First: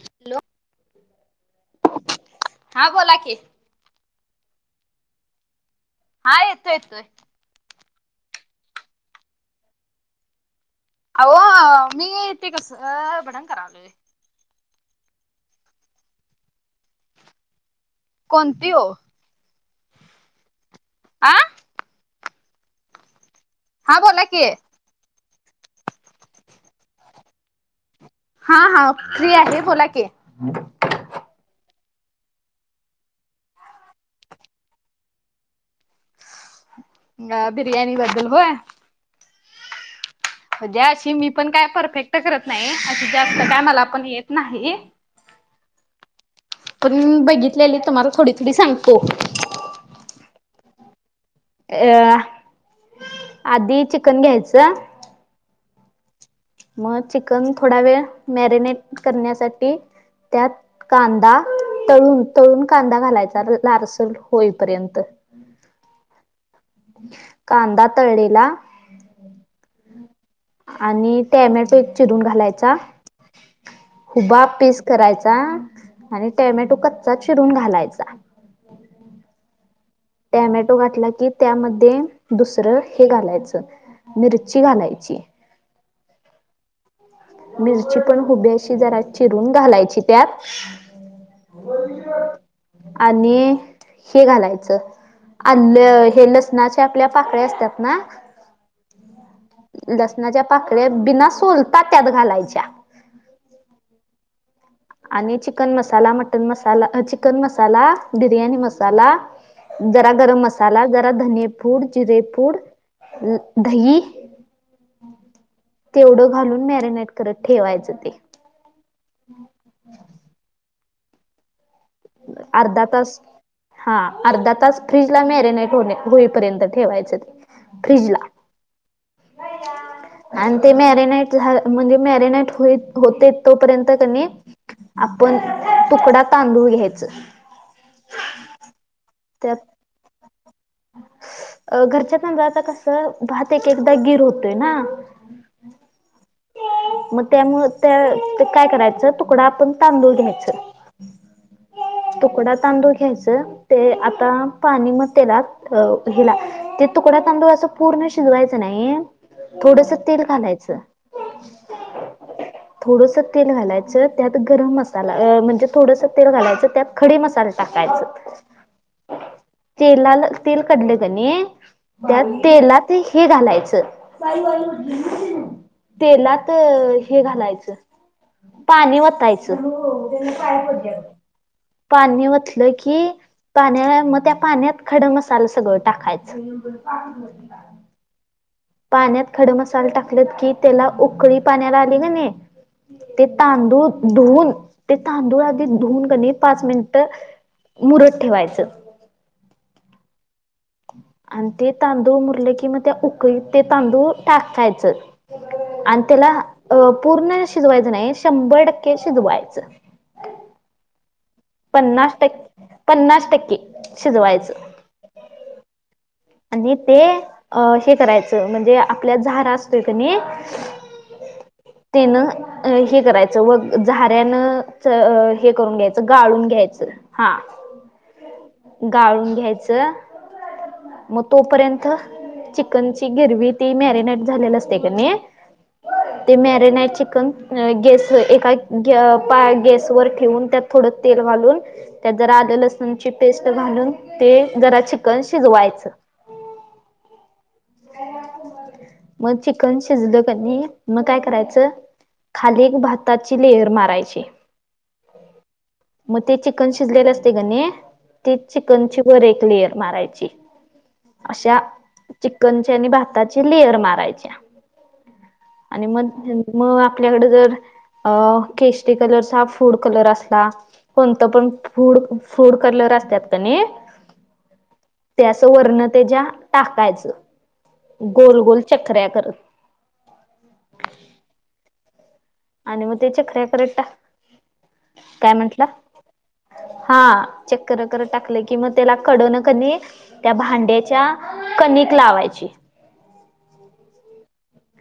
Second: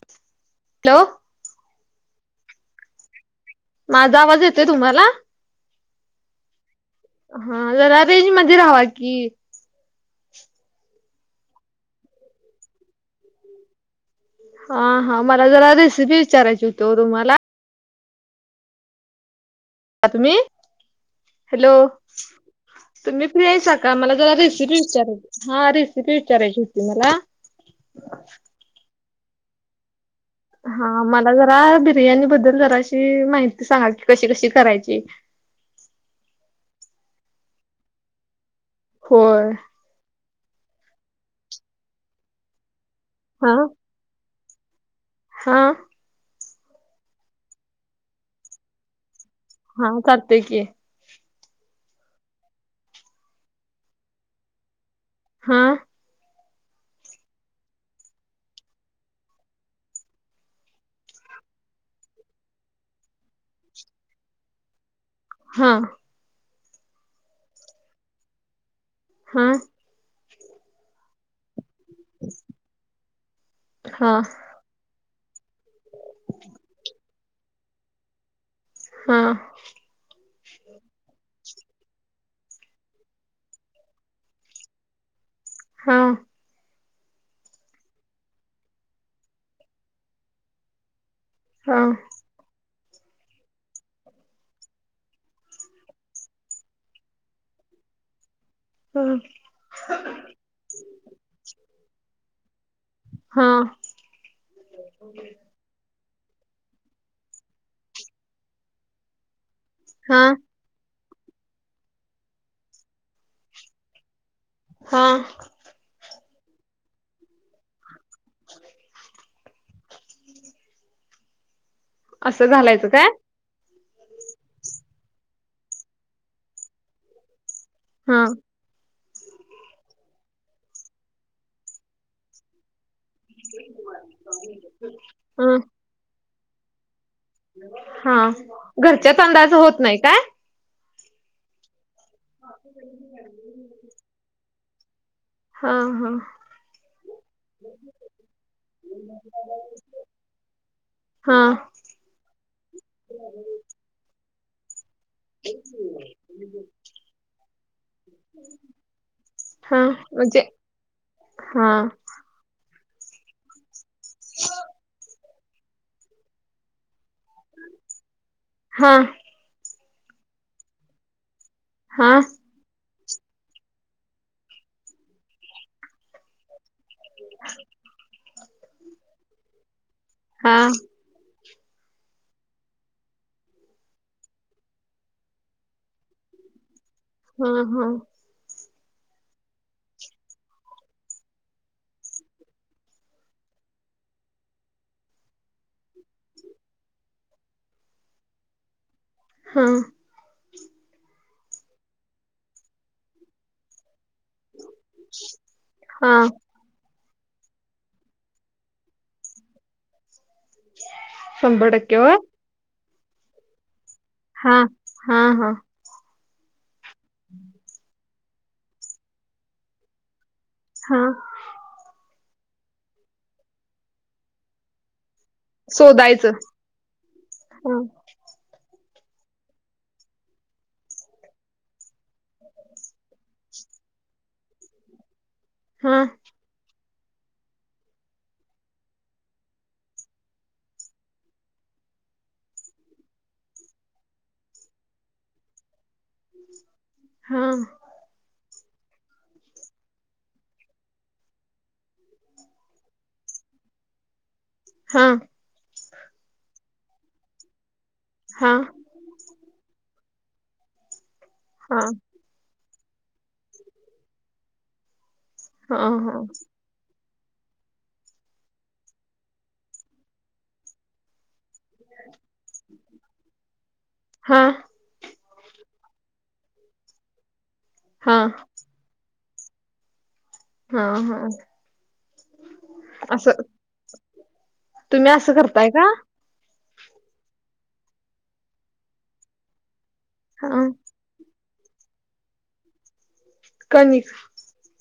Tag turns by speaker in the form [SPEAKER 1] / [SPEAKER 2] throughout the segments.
[SPEAKER 1] Hello!
[SPEAKER 2] Hello
[SPEAKER 1] हा बोला कि.
[SPEAKER 2] माझा आवाज येतोय तुम्हाला?
[SPEAKER 1] हा येतो येतोय.
[SPEAKER 2] हा जरा रेंज मध्ये राहावा की.
[SPEAKER 1] अहो मी ते कस भडंग करालोय.
[SPEAKER 2] हा हा मला जरा रेसिपी विचारायची होती तुम्हाला.
[SPEAKER 1] कोणती ओ?
[SPEAKER 2] तुम्ही.
[SPEAKER 1] आं
[SPEAKER 2] हॅलो! तुम्ही फ्री आहेसा का
[SPEAKER 1] हा
[SPEAKER 2] मला
[SPEAKER 1] बोला
[SPEAKER 2] जरा
[SPEAKER 1] की.
[SPEAKER 2] रेसिपी विचाराची हा रेसिपी विचारायची होती मला. [inaudible]
[SPEAKER 1] हा हा फ्री आहे बोला की.
[SPEAKER 2] हा मला जरा बिर्याणी बद्दल जराशी माहिती सांगा की कशी-कशी करायची.
[SPEAKER 1] हा बिर्यानी बद्दल होय.
[SPEAKER 2] होय.
[SPEAKER 1] म्हज्या अशी मी पण काय परफेक्ट करत नाही अशी जास्त
[SPEAKER 2] हा
[SPEAKER 1] काय मला पण येत नाही.
[SPEAKER 2] हा.
[SPEAKER 1] पण बघितलेले तुम्हाला थोडी-थोडी सांगतो.
[SPEAKER 2] हा करते क ये
[SPEAKER 1] या, आधी चिकन घ्यायचं
[SPEAKER 2] हा.
[SPEAKER 1] मग चिकन थोडा वेळ मॅरिनेट करण्यासाठी त्यात कांदा तळून, तळून कांदा घालायचा लालसर होईपर्यंत.
[SPEAKER 2] हा.
[SPEAKER 1] कांदा तळळेला.
[SPEAKER 2] हा.
[SPEAKER 1] आणि टॅमॅटो चिरून घालायचा,
[SPEAKER 2] हा
[SPEAKER 1] हुबा पीस करायचा आणि टोमॅटो कच्चाच चिरून घालायचा.
[SPEAKER 2] हा.
[SPEAKER 1] टॅमॅटो घातला की त्यामध्ये दुसरं हे घालायचं मिरची घालायची.
[SPEAKER 2] हां.
[SPEAKER 1] मिरची पण हुबी अशी जरा चिरून घालायची त्यात
[SPEAKER 2] हा
[SPEAKER 1] आणि हे घालायचं आलं. हे लसणाच्या आपल्या, पाकळ्या असतात ना
[SPEAKER 2] ह.
[SPEAKER 1] लसणाच्या पाकळ्या, बिना सोलता त्यात घालायच्या.
[SPEAKER 2] हा.
[SPEAKER 1] आणि चिकन मसाला, मटन मसाला. अ चिकन मसाला, बिर्याणी मसाला जरा
[SPEAKER 2] हा
[SPEAKER 1] गरम मसाला, जरा धने पूड, जिरे पूड, दही
[SPEAKER 2] हा.
[SPEAKER 1] तेवढं घालून, मॅरिनेट करत ठेवायचं ते.
[SPEAKER 2] [inaudible]
[SPEAKER 1] [unintelligible]
[SPEAKER 2] [unintelligible] असं
[SPEAKER 1] अर्धा
[SPEAKER 2] घालायचं काय
[SPEAKER 1] तास हा. अर्धा तास फ्रीज ला मॅरिनाईट होणे- होईपर्यंत ठेवायच ते.
[SPEAKER 2] हा
[SPEAKER 1] फ्रिजला. [inaudible] आणि ते मॅरीनाईट झा म्हणजे मॅरीनेट होई, होते तोपर्यंत, कनी. आपण
[SPEAKER 2] हा
[SPEAKER 1] तुकडा तांदूळ घ्यायचं.
[SPEAKER 2] हा. घरच्या तांदळाचं, होत नाही काय?
[SPEAKER 1] अ, घरच्या तांदळाचं कसं, भात एक- एकदा गिर होतोय ना.
[SPEAKER 2] हा, हा.
[SPEAKER 1] [inaudible] मग त्यामुळं त्या ते काय करायचं. तुकडा आपण तांदूळ घ्यायचं.
[SPEAKER 2] हा.
[SPEAKER 1] तुकडा तांदूळ घ्यायचं. ते आता पाणी मग त्याला अ हेला. ते तुकड्या तांदूळ असं, पूर्ण शिजवायचं नाही
[SPEAKER 2] हा
[SPEAKER 1] थोडस, तेल
[SPEAKER 2] म्हणजे
[SPEAKER 1] घालायचं
[SPEAKER 2] हा.
[SPEAKER 1] थोडस तेल घालायचं. त्यात गरम मसाला अ म्हणजे थोडसं तेल घालायचं. त्यात खडी मसाल टाकायचं.
[SPEAKER 2] हा.
[SPEAKER 1] तेलाल, तेल कढलं कनई
[SPEAKER 2] हा
[SPEAKER 1] त्या तेलात ते हे घालायचं. [unintelligible] तेलात तर हे घालायचं. पाणी वतायचं.
[SPEAKER 2] हा
[SPEAKER 1] पाणी वतलं की पाण्या मग त्या पाण्यात, खडं मसाल सगळं टाकायचं.
[SPEAKER 2] हा, हा.
[SPEAKER 1] पाण्यात खडं मसाल टाकलेत की, त्याला उकळी पाण्याला आली कीनइ ते तांदूळ धुवून. ते तांदूळ आधी धुऊन का नाही, पाच मिनिटं मुरत ठेवायचं.
[SPEAKER 2] हा.
[SPEAKER 1] आणि ते तांदूळ मुरलं कि, मग त्या उकळीत ते तांदूळ टाकायचं. आन
[SPEAKER 2] हा
[SPEAKER 1] त्याला अ पूर्ण शिजवायचं नाही. शंभर टक्के शिजवायचं.
[SPEAKER 2] शंभर टक्के होय
[SPEAKER 1] पन्नास टके- पन्नास टक्के. शिजवायचं
[SPEAKER 2] हा. हा, हा.
[SPEAKER 1] आणि ते, अ हे करायचं. म्हणजे आपल्यात झारा असतोय कनइ
[SPEAKER 2] हा.
[SPEAKER 1] तेन हे करायचं. व झाऱ्यान च अ हे करून घ्यायचं.
[SPEAKER 2] शोधायचं
[SPEAKER 1] गाळून घ्यायचं, हा. गाळून घ्यायचं मग तोपर्यंत, चिकनची गिरवी ती, मॅरिनाईट झालेल असतय का नाही
[SPEAKER 2] हा.
[SPEAKER 1] ते मॅरिनाइ चिकन. गस एका गॅ पा गॅस वर ठेवून, त्यात थोडं तेल घालून त्यात जरा आलं लसूणची पेस्ट घालून ते जरा चिकन शिजवायचं.
[SPEAKER 2] हाम.
[SPEAKER 1] मग चिकन शिजलं कनी मग काय करायचं, खाली एक भाताची लेअर मारायची.
[SPEAKER 2] हा
[SPEAKER 1] मग ते चिकन शिजलेलं असते ग नाही ती
[SPEAKER 2] हा
[SPEAKER 1] चिकनची वर एक लेयर मारायची. अशा
[SPEAKER 2] हा
[SPEAKER 1] चिकनचे आणि भाताचे लेअर मारायच्या आणि
[SPEAKER 2] हा
[SPEAKER 1] मगं मग आपल्याकड जर अ केष्टी कलरचा फूड कलर असला कोणत पण फूड फूड करल असत्यात का नाही
[SPEAKER 2] हा
[SPEAKER 1] त्याच वर्ण त्याच्या टाकायचं
[SPEAKER 2] हा
[SPEAKER 1] गोल गोल चकऱ्या करत.
[SPEAKER 2] हा हा
[SPEAKER 1] आणि मग त्याच्या
[SPEAKER 2] असं
[SPEAKER 1] चखऱ्या करत टा,
[SPEAKER 2] तुम्ही
[SPEAKER 1] काय
[SPEAKER 2] असं
[SPEAKER 1] म्हंटला.
[SPEAKER 2] करताय का
[SPEAKER 1] हा चेक्कर करट करत टाकले की मग त्याला कड न कनी त्या
[SPEAKER 2] हा
[SPEAKER 1] भांड्याच्या कनिक लावायची.
[SPEAKER 2] कनिक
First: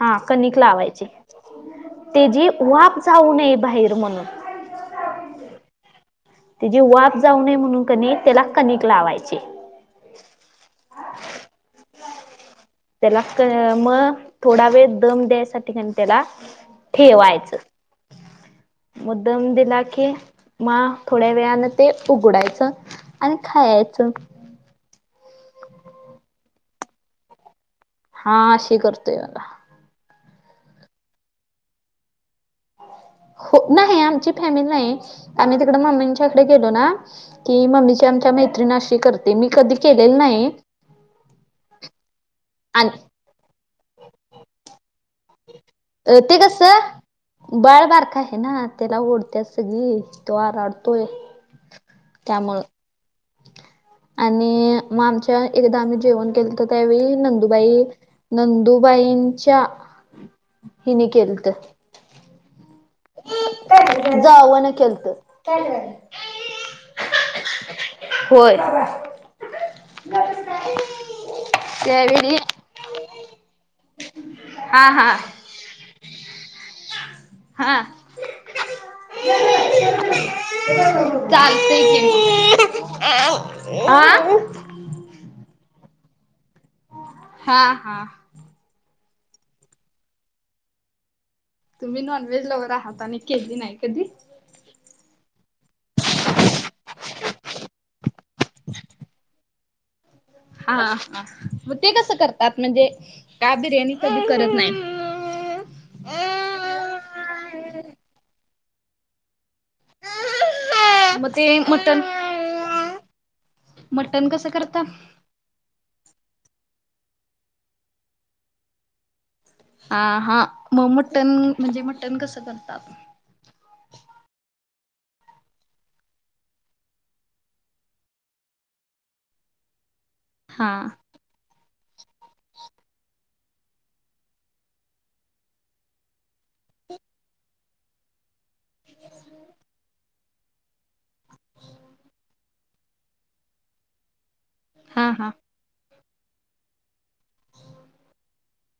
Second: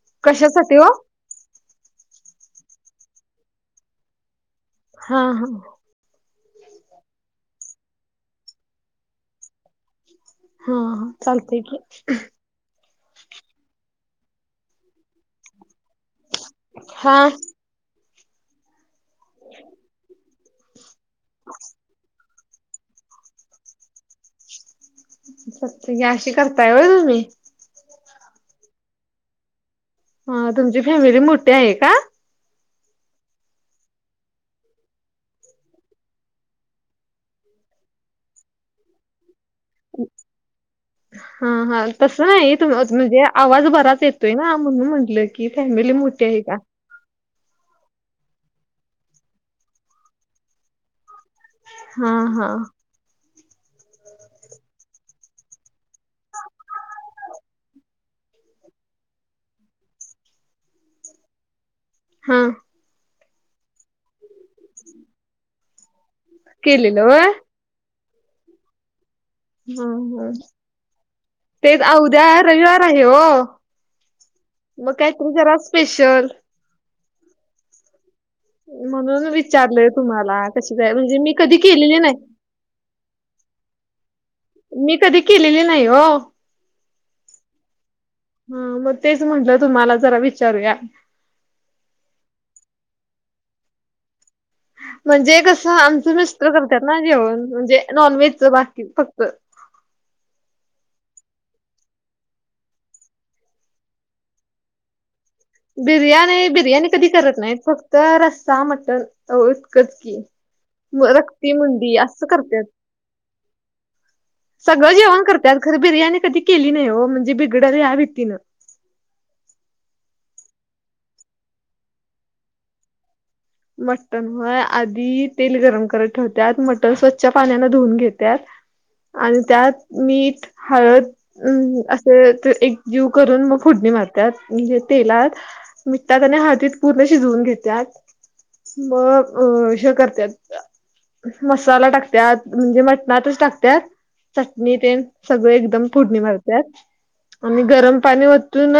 [SPEAKER 1] हा कणिक लावायचे तेजी वाफ जाऊ नये बाहेर म्हणून.
[SPEAKER 2] हा हा
[SPEAKER 1] तिजी वाफ जाऊ नये म्हणून कनी त्याला कणिक लावायची.
[SPEAKER 2] हा ह चालतय की.
[SPEAKER 1] त्याला क मग थोडा वेळ दम द्यायसाठी कण त्याला,
[SPEAKER 2] हा
[SPEAKER 1] ठेवायचं. मग दम दिला की मा थोड्या वेळने ते उघडायचं. अन खायाच खायचं.
[SPEAKER 2] सत्य आशी करतायव होय तुम्ही.
[SPEAKER 1] हा अशी करतोय बगा.
[SPEAKER 2] ह तुमची फॅमिली मोठी आहे का?
[SPEAKER 1] हो नाही आमची फॅमिली नाही आम्ही तिकड मम्मींच्याकडे गेलो ना की मम्मीची आमच्या मैत्रिण आशी करते मी कधी केलेलं नाही
[SPEAKER 2] हा हा तस नाही त
[SPEAKER 1] आणि
[SPEAKER 2] म्हणजे, आवाज बराच येतोय ना म्हणून म्हटलंय. केक आणलंरला
[SPEAKER 1] ये ते कस. बाळबारक आहे ना त्याला ओढत्यात सगळी तो आराडतोय.
[SPEAKER 2] हा हा
[SPEAKER 1] त्यामुळं आणि मग आमच्या एकदा आम्ही जेवण केलं तर त्यावेळी नंदुबाई. नंदुबाईंच्या हिनी केलं त.
[SPEAKER 2] हा
[SPEAKER 1] जावन केलतं.
[SPEAKER 2] केलेल व्हय
[SPEAKER 1] होय.
[SPEAKER 2] ह ह तेच उद्या
[SPEAKER 1] त्यावेळी
[SPEAKER 2] रविवार व्ह आहे हो
[SPEAKER 1] हा
[SPEAKER 2] मग
[SPEAKER 1] हा
[SPEAKER 2] काहीतरी जरा स्पेशल.
[SPEAKER 1] हा
[SPEAKER 2] म्हणून विचारलंय तुम्हाला कशी काय
[SPEAKER 1] चालतय
[SPEAKER 2] म्हणजे मी कधी केलेली नाही
[SPEAKER 1] ते हा.
[SPEAKER 2] मी कधी केलेली नाही हो.
[SPEAKER 1] हा हा
[SPEAKER 2] हा मग तेच म्हटलं तुम्हाला जरा विचारूया.
[SPEAKER 1] तुम्ही नॉनव्हेज लवर आहात आणि केली नाही कधी
[SPEAKER 2] म्हणजे कसं आमचं मिस्टर करतात ना जेवण म्हणजे नॉन व्हेजच बाकी फक्त
[SPEAKER 1] हा हा. मग ते कसं करतात म्हणजे का बिर्याणी कधी करत नाही.
[SPEAKER 2] बिर्याणी, बिर्याणी कधी करत नाहीत. फक्त रस्सा, मटन हो इतकंच की, म
[SPEAKER 1] मग
[SPEAKER 2] रक्ती,
[SPEAKER 1] ते
[SPEAKER 2] मुंडी
[SPEAKER 1] मटण
[SPEAKER 2] असं करत्यात.
[SPEAKER 1] मटण कसं करता?
[SPEAKER 2] त्यात खरं बिर्याणी कधी केली नाही हो, म्हणजे बिघडल या भीतीन
[SPEAKER 1] हा हा मग मटन म्हणजे मटण कसं करतात?
[SPEAKER 2] मटण होय, आधी तेल गरम करायला ठेवतात. मटन स्वच्छ पाण्यान धुवून घेतात. आणि त्यात मीठ,
[SPEAKER 1] हा
[SPEAKER 2] हळद अ असे एक जीव करून मग फोडणी मारत्यात म्हणजे तेलात मिठात आणि हळदीत पूर्ण शिजवून घेत्यात. मग हे करत्यात. मसाला टाकत्यात म्हणजे मटणातच टाकत्यात चटणी तेन
[SPEAKER 1] हा हा
[SPEAKER 2] सगळ एकदम फोडणी मारत्यात आणि गरम पाणी वतून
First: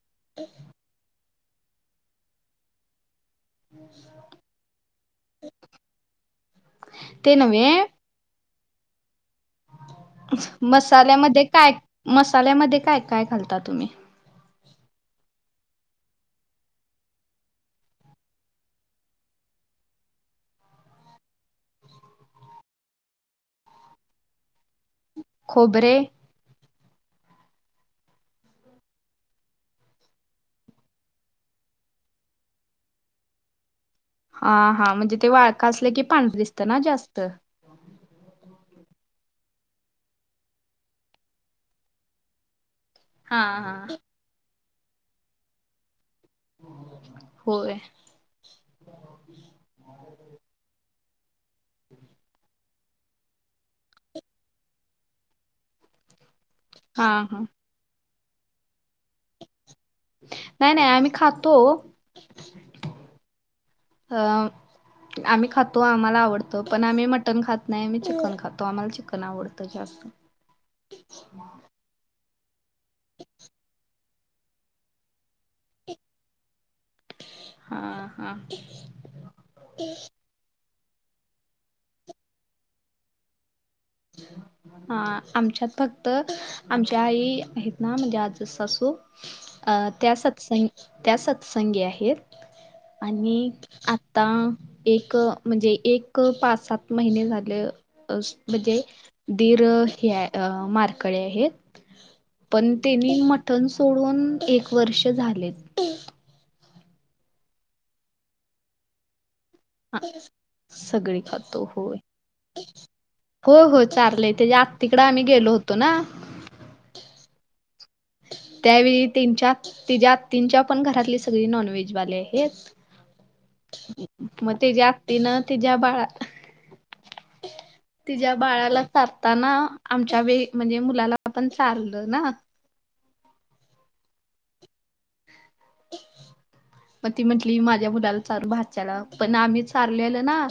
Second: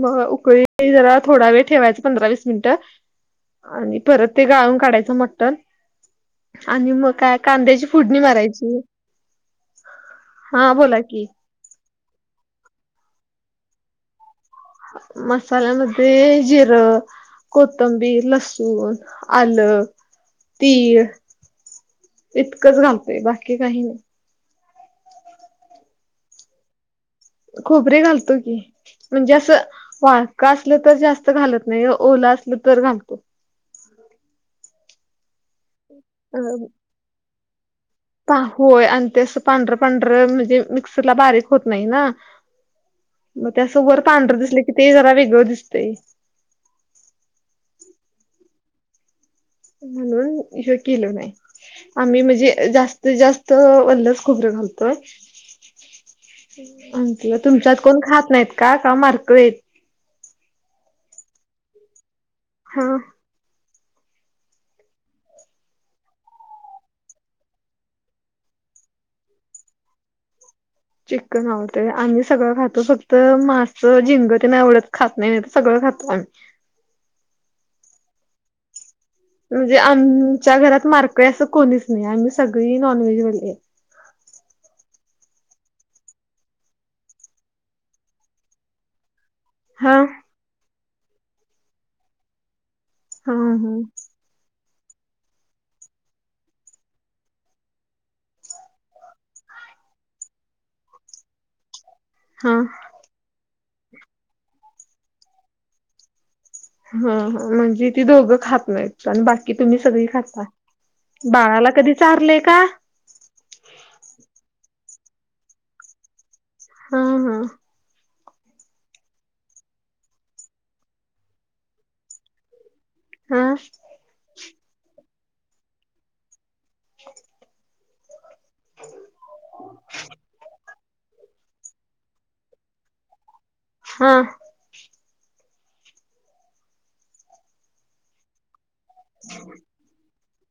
[SPEAKER 2] मग उकळी जरा थोडा वेळ ठेवायचं पंधरा, वीस मिनटं आणि परत ते गाळून काढायचं मट्न आणि मग
[SPEAKER 1] ते
[SPEAKER 2] काय
[SPEAKER 1] नव्हे
[SPEAKER 2] कांद्याची फोडणी मारायची. हा बोला की
[SPEAKER 1] मसाल्यामध्ये काय मसाल्यामध्ये काय काय घालता तुम्ही
[SPEAKER 2] मसाल्यामध्ये जिरं कोथंबीर, लसूण, आलं, तीळ इतकंच घाबते बाकी काही नाही.
[SPEAKER 1] खोबरे
[SPEAKER 2] खोबरे घालतो की म्हणजे असं वाळक असलं तर जास्त घालत नाही. ओला असलं तर घालतो.
[SPEAKER 1] हा हा म्हणजे ते वाळका असलं की पांढर
[SPEAKER 2] अ
[SPEAKER 1] दिसतं ना जास्त
[SPEAKER 2] होय आणि ते अस पांढरं पांढरं म्हणजे मिक्सर ला बारीक होत नाही ना
[SPEAKER 1] हा
[SPEAKER 2] मग ते असं
[SPEAKER 1] हा
[SPEAKER 2] वर पांढरं दिसले की ते जरा वेगळं दिसतंय.
[SPEAKER 1] होय. [unintelligible]
[SPEAKER 2] म्हणून हे केल नाही आम्ही म्हणजे जास्त त जास्त ओल च खोबरं घालतोय.
[SPEAKER 1] हा
[SPEAKER 2] आणखी
[SPEAKER 1] हा
[SPEAKER 2] तुमच्यात कोण खात नाहीत का काय माळकरी आहेत.
[SPEAKER 1] नाही नाही आम्ही खातो.
[SPEAKER 2] हा.
[SPEAKER 1] अह आम्ही खातो आम्हाला आवडतं पण आम्ही मटन खात नाही, आम्ही चिकन खातो. आम्हाला चिकन आवडतं जास्त
[SPEAKER 2] चिकन आवडत. ते आम्ही सगळं खातो फक्त मास, झिंंग ते नाही आवडत खात नाही, नाही तर सगळं खातो आम्ही
[SPEAKER 1] हा हा.
[SPEAKER 2] म्हणजे आमच्या घरात माळकरी असं कोणीच नाही आम्ही सगळी नॉनव्हेजवाली आहे. [inaudible]
[SPEAKER 1] अ आमच्यात फक्त आमच्या आई आहेत ना म्हणजे आजच सासू अ
[SPEAKER 2] हा
[SPEAKER 1] त्या सत्संग त्या सत्संगी आहेत.
[SPEAKER 2] हा
[SPEAKER 1] आणि
[SPEAKER 2] हा
[SPEAKER 1] आ ता एक म्हणजे एक पाच, सात महिने झाले अस म्हणजे दीर हे माळकरी आहेत.
[SPEAKER 2] हा.
[SPEAKER 1] पण तेनी मटन सोडून एक वर्ष झाले.
[SPEAKER 2] हा हा म्हणजे ती दोघं खात नाहीत. बाकी तुम्ही सगळी खाता.
[SPEAKER 1] सगळी
[SPEAKER 2] बाळाला कधी चारलंय का?
[SPEAKER 1] हो हो चारलंय. तेजा आत्तीकड आम्ही गेलो होतो ना
[SPEAKER 2] हां हां.
[SPEAKER 1] त्यावेळी त्येंच्यांत ते ज्या ज्वत सगळी नांनव्हे ज वाले आ
[SPEAKER 2] हम्म.
[SPEAKER 1] म ते ज्या तीन ते ज्या बाळा तिच्या्या बाळाला सारताना आमच्या वे म्हणजे मुलाला आपण सारलं ना
[SPEAKER 2] हां.
[SPEAKER 1] म ती म्हटली माझ्या मुलाल चार भात. चला पण आम्हीच हारलेलं ना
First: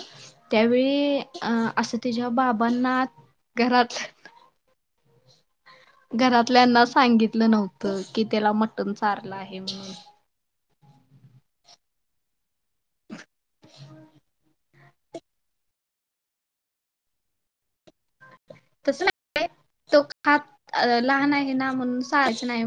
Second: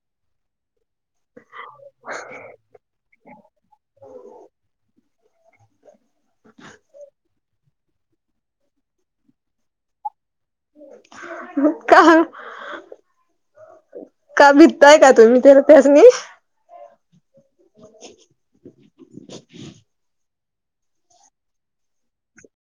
[SPEAKER 1] त्यावेळी की अ असं तीच्या बाबांना घरात घरातल्यांना सांगितलं नव्ह त की त्याला मटण चारलं आहे म्हणून.
[SPEAKER 2] का? भित्ताय का तुम्ही तर त्यासनी? [inaudible]
[SPEAKER 1] तसं नाही काही तो फार अ लहान आहे ना म्हणून सायाचं नाहीं.